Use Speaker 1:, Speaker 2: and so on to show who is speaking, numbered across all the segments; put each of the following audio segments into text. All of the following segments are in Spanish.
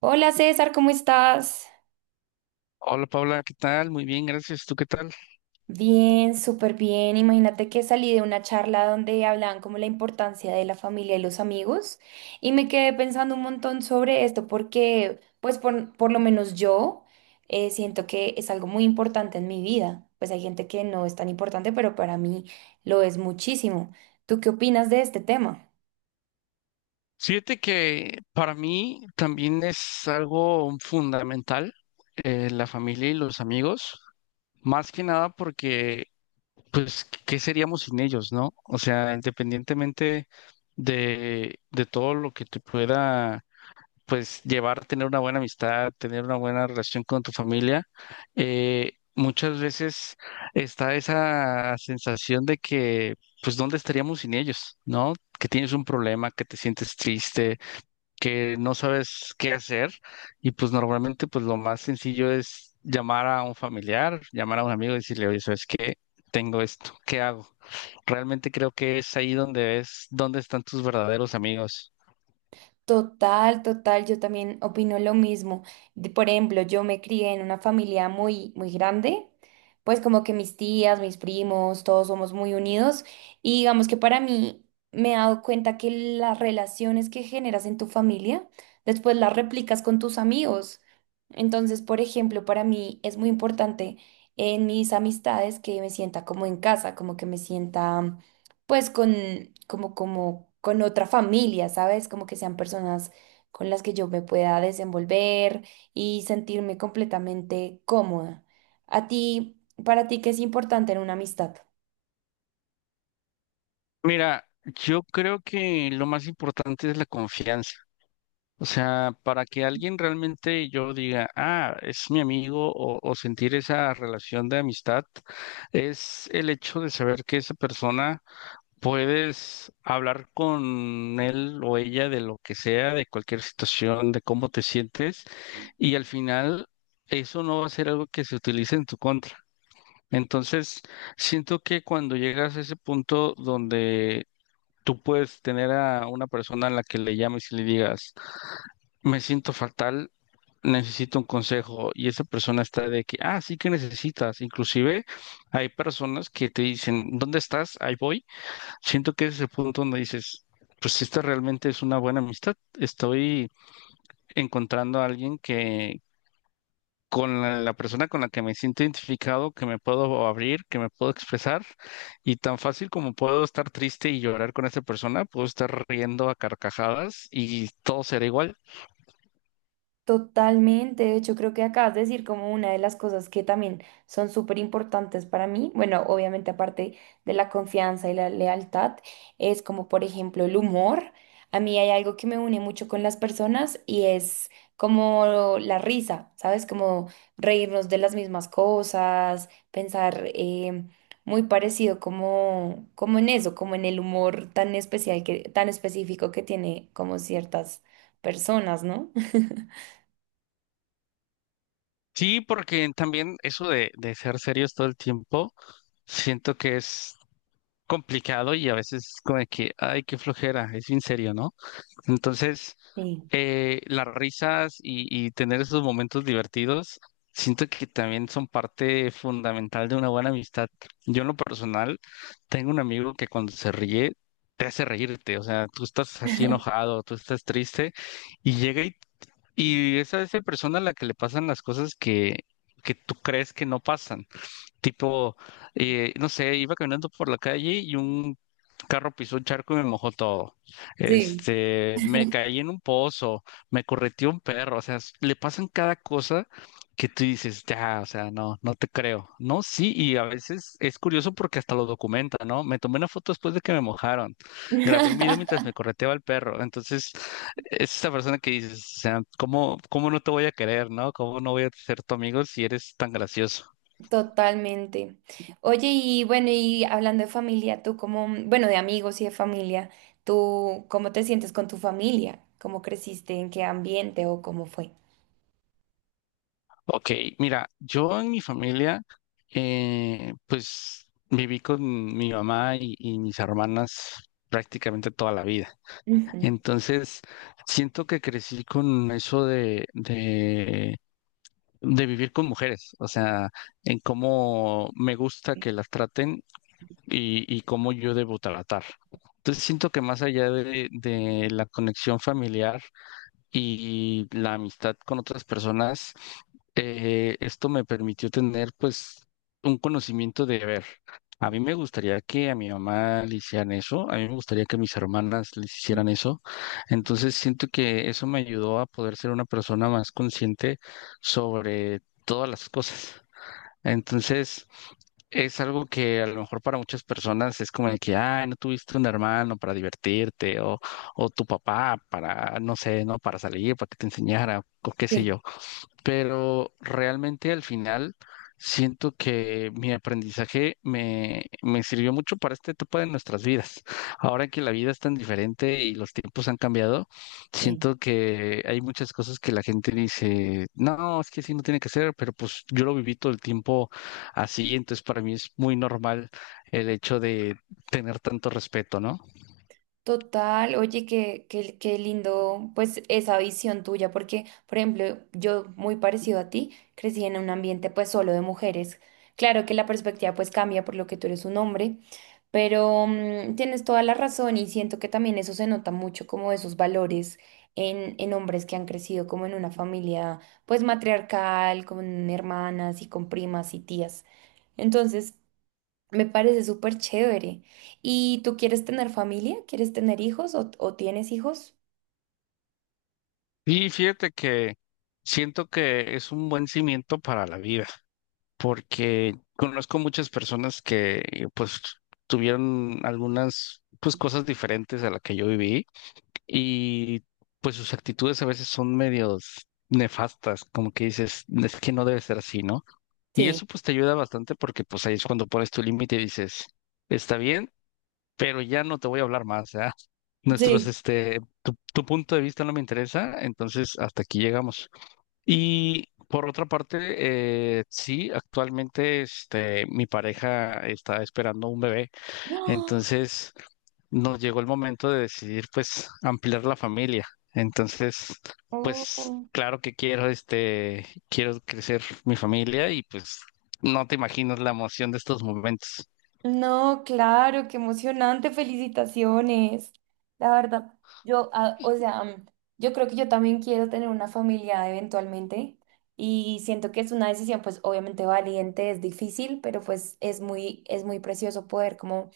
Speaker 1: Hola César, ¿cómo estás?
Speaker 2: Hola Paula, ¿qué tal? Muy bien, gracias. ¿Tú qué tal?
Speaker 1: Bien, súper bien. Imagínate que salí de una charla donde hablaban como la importancia de la familia y los amigos y me quedé pensando un montón sobre esto porque pues por lo menos yo siento que es algo muy importante en mi vida. Pues hay gente que no es tan importante, pero para mí lo es muchísimo. ¿Tú qué opinas de este tema?
Speaker 2: Fíjate que para mí también es algo fundamental, la familia y los amigos, más que nada porque, pues, ¿qué seríamos sin ellos, no? O sea, independientemente de todo lo que te pueda, pues, llevar, tener una buena amistad, tener una buena relación con tu familia. Muchas veces está esa sensación de que, pues, ¿dónde estaríamos sin ellos? ¿No? Que tienes un problema, que te sientes triste, que no sabes qué hacer, y pues normalmente, pues, lo más sencillo es llamar a un familiar, llamar a un amigo y decirle, oye, ¿sabes qué? Tengo esto, ¿qué hago? Realmente creo que es ahí donde es, dónde están tus verdaderos amigos.
Speaker 1: Total, total, yo también opino lo mismo. Por ejemplo, yo me crié en una familia muy, muy grande, pues como que mis tías, mis primos, todos somos muy unidos y digamos que para mí me he dado cuenta que las relaciones que generas en tu familia, después las replicas con tus amigos. Entonces, por ejemplo, para mí es muy importante en mis amistades que me sienta como en casa, como que me sienta pues con, con otra familia, ¿sabes? Como que sean personas con las que yo me pueda desenvolver y sentirme completamente cómoda. A ti, para ti, ¿qué es importante en una amistad?
Speaker 2: Mira, yo creo que lo más importante es la confianza. O sea, para que alguien realmente yo diga, ah, es mi amigo o sentir esa relación de amistad, es el hecho de saber que esa persona, puedes hablar con él o ella de lo que sea, de cualquier situación, de cómo te sientes, y al final eso no va a ser algo que se utilice en tu contra. Entonces, siento que cuando llegas a ese punto donde tú puedes tener a una persona a la que le llames y le digas, me siento fatal, necesito un consejo, y esa persona está de que, ah, sí que necesitas. Inclusive hay personas que te dicen, ¿dónde estás? Ahí voy. Siento que ese es el punto donde dices, pues si esta realmente es una buena amistad. Estoy encontrando a alguien que con la persona con la que me siento identificado, que me puedo abrir, que me puedo expresar, y tan fácil como puedo estar triste y llorar con esa persona, puedo estar riendo a carcajadas y todo será igual.
Speaker 1: Totalmente, de hecho creo que acabas de decir como una de las cosas que también son súper importantes para mí, bueno, obviamente aparte de la confianza y la lealtad, es como por ejemplo el humor. A mí hay algo que me une mucho con las personas y es como la risa, ¿sabes? Como reírnos de las mismas cosas, pensar muy parecido como, como en eso, como en el humor tan especial que, tan específico que tiene como ciertas personas, ¿no?
Speaker 2: Sí, porque también eso de ser serios todo el tiempo, siento que es complicado, y a veces como de que, ay, qué flojera, es bien serio, ¿no? Entonces...
Speaker 1: Sí.
Speaker 2: Las risas y tener esos momentos divertidos, siento que también son parte fundamental de una buena amistad. Yo en lo personal tengo un amigo que cuando se ríe te hace reírte, o sea, tú estás así enojado, tú estás triste y llega y es a esa persona a la que le pasan las cosas que tú crees que no pasan. Tipo, no sé, iba caminando por la calle y un carro pisó un charco y me mojó todo.
Speaker 1: Sí.
Speaker 2: Este, me caí en un pozo, me correteó un perro, o sea, s- le pasan cada cosa que tú dices, ya, o sea, no, no te creo. No, sí, y a veces es curioso porque hasta lo documenta, ¿no? Me tomé una foto después de que me mojaron, grabé un video mientras me correteaba el perro, entonces es esa persona que dices, o sea, ¿cómo, cómo no te voy a querer, ¿no? ¿Cómo no voy a ser tu amigo si eres tan gracioso?
Speaker 1: Totalmente. Oye, y bueno, y hablando de familia, tú como, bueno, de amigos y de familia, ¿tú cómo te sientes con tu familia? ¿Cómo creciste? ¿En qué ambiente o cómo fue?
Speaker 2: Ok, mira, yo en mi familia, pues viví con mi mamá y mis hermanas prácticamente toda la vida.
Speaker 1: Ujú.
Speaker 2: Entonces, siento que crecí con eso de vivir con mujeres, o sea, en cómo me gusta que las traten y cómo yo debo tratar. Entonces, siento que más allá de la conexión familiar y la amistad con otras personas, esto me permitió tener, pues, un conocimiento de ver. A mí me gustaría que a mi mamá le hicieran eso, a mí me gustaría que mis hermanas les hicieran eso. Entonces siento que eso me ayudó a poder ser una persona más consciente sobre todas las cosas. Entonces... Es algo que a lo mejor para muchas personas es como de que, ay, no tuviste un hermano para divertirte, o tu papá para, no sé, ¿no? Para salir, para que te enseñara, o qué sé
Speaker 1: Sí,
Speaker 2: yo. Pero realmente al final siento que mi aprendizaje me, me sirvió mucho para esta etapa de nuestras vidas. Ahora que la vida es tan diferente y los tiempos han cambiado,
Speaker 1: sí.
Speaker 2: siento que hay muchas cosas que la gente dice, no, es que así no tiene que ser, pero pues yo lo viví todo el tiempo así, entonces para mí es muy normal el hecho de tener tanto respeto, ¿no?
Speaker 1: Total, oye, qué lindo, pues esa visión tuya, porque, por ejemplo, yo muy parecido a ti, crecí en un ambiente pues solo de mujeres. Claro que la perspectiva pues cambia por lo que tú eres un hombre, pero tienes toda la razón y siento que también eso se nota mucho como esos valores en hombres que han crecido como en una familia pues matriarcal, con hermanas y con primas y tías. Entonces, me parece súper chévere. ¿Y tú quieres tener familia? ¿Quieres tener hijos o tienes hijos?
Speaker 2: Y fíjate que siento que es un buen cimiento para la vida, porque conozco muchas personas que, pues, tuvieron algunas, pues, cosas diferentes a la que yo viví, y pues sus actitudes a veces son medios nefastas, como que dices, es que no debe ser así, ¿no? Y
Speaker 1: Sí,
Speaker 2: eso pues te ayuda bastante porque pues ahí es cuando pones tu límite y dices, está bien, pero ya no te voy a hablar más, ¿ya? Nuestros,
Speaker 1: sí.
Speaker 2: este, tu punto de vista no me interesa, entonces hasta aquí llegamos. Y por otra parte, sí, actualmente este, mi pareja está esperando un bebé,
Speaker 1: ¡Ah!
Speaker 2: entonces nos llegó el momento de decidir pues ampliar la familia. Entonces, pues
Speaker 1: Oh,
Speaker 2: claro que quiero este, quiero crecer mi familia y pues no te imaginas la emoción de estos momentos.
Speaker 1: no, claro, qué emocionante, felicitaciones. La verdad, yo, ah, o sea, mm, yo creo que yo también quiero tener una familia eventualmente y siento que es una decisión, pues obviamente valiente, es difícil, pero pues es muy precioso poder como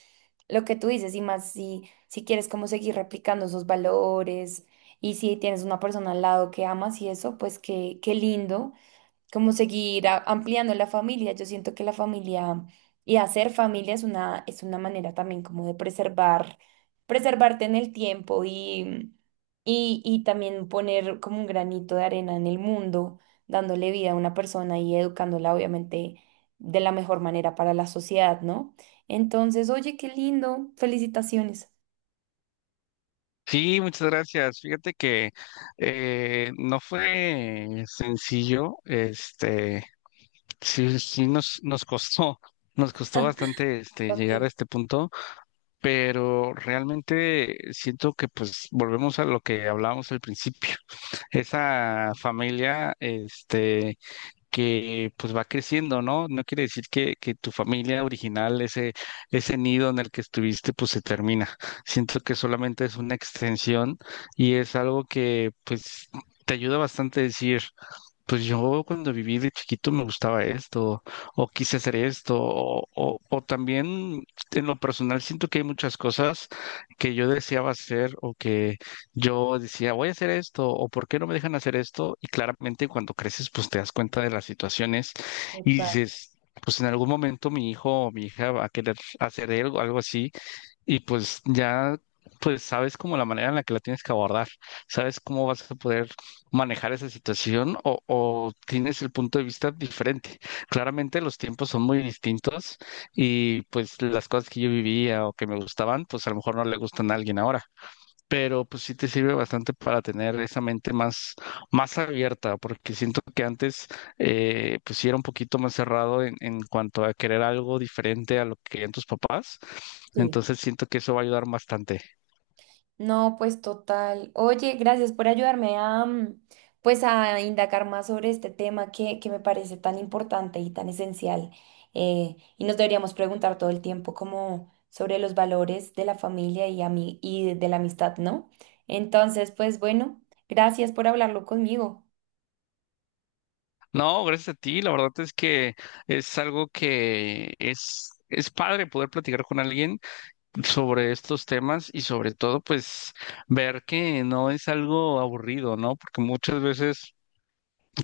Speaker 1: lo que tú dices, y más si quieres como seguir replicando esos valores, y si tienes una persona al lado que amas y eso, pues qué, qué lindo como seguir ampliando la familia. Yo siento que la familia y hacer familia es una manera también como de preservar, preservarte en el tiempo y también poner como un granito de arena en el mundo, dándole vida a una persona y educándola obviamente de la mejor manera para la sociedad, ¿no? Entonces, oye, qué lindo, felicitaciones.
Speaker 2: Sí, muchas gracias. Fíjate que no fue sencillo, este. Sí, sí nos costó, nos costó bastante este
Speaker 1: Ok,
Speaker 2: llegar a este punto, pero realmente siento que pues volvemos a lo que hablábamos al principio. Esa familia, este, que pues va creciendo, ¿no? No quiere decir que tu familia original, ese nido en el que estuviste, pues se termina. Siento que solamente es una extensión y es algo que pues te ayuda bastante a decir, pues yo cuando viví de chiquito me gustaba esto, o quise hacer esto, o también en lo personal siento que hay muchas cosas que yo deseaba hacer o que yo decía, voy a hacer esto, o por qué no me dejan hacer esto, y claramente cuando creces pues te das cuenta de las situaciones y
Speaker 1: total.
Speaker 2: dices... Pues en algún momento mi hijo o mi hija va a querer hacer algo, algo así, y pues ya, pues sabes como la manera en la que la tienes que abordar, sabes cómo vas a poder manejar esa situación o tienes el punto de vista diferente. Claramente los tiempos son muy distintos y pues las cosas que yo vivía o que me gustaban, pues a lo mejor no le gustan a alguien ahora, pero pues sí te sirve bastante para tener esa mente más, más abierta, porque siento que antes, pues sí era un poquito más cerrado en cuanto a querer algo diferente a lo que querían tus papás,
Speaker 1: Sí.
Speaker 2: entonces siento que eso va a ayudar bastante.
Speaker 1: No, pues total. Oye, gracias por ayudarme a, mm, pues a indagar más sobre este tema que me parece tan importante y tan esencial. Y nos deberíamos preguntar todo el tiempo como sobre los valores de la familia y, y de la amistad, ¿no? Entonces, pues bueno, gracias por hablarlo conmigo.
Speaker 2: No, gracias a ti, la verdad es que es algo que es... Es padre poder platicar con alguien sobre estos temas y sobre todo pues ver que no es algo aburrido, ¿no? Porque muchas veces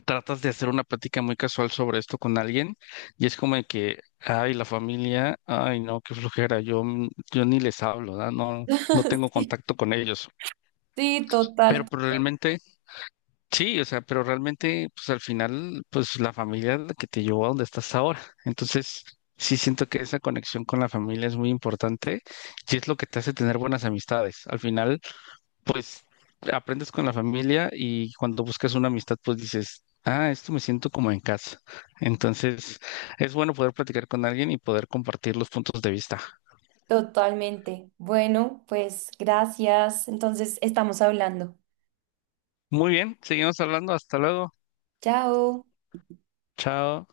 Speaker 2: tratas de hacer una plática muy casual sobre esto con alguien y es como de que, ay, la familia, ay, no, qué flojera, yo, yo ni les hablo, ¿verdad? No, no tengo
Speaker 1: Sí.
Speaker 2: contacto con ellos.
Speaker 1: Sí, total,
Speaker 2: Pero realmente, sí, o sea, pero realmente, pues al final, pues la familia es la que te llevó a donde estás ahora. Entonces, sí siento que esa conexión con la familia es muy importante y es lo que te hace tener buenas amistades. Al final, pues aprendes con la familia y cuando buscas una amistad, pues dices, ah, esto me siento como en casa. Entonces, es bueno poder platicar con alguien y poder compartir los puntos de vista.
Speaker 1: totalmente. Bueno, pues gracias. Entonces, estamos hablando.
Speaker 2: Muy bien, seguimos hablando. Hasta luego.
Speaker 1: Chao.
Speaker 2: Chao.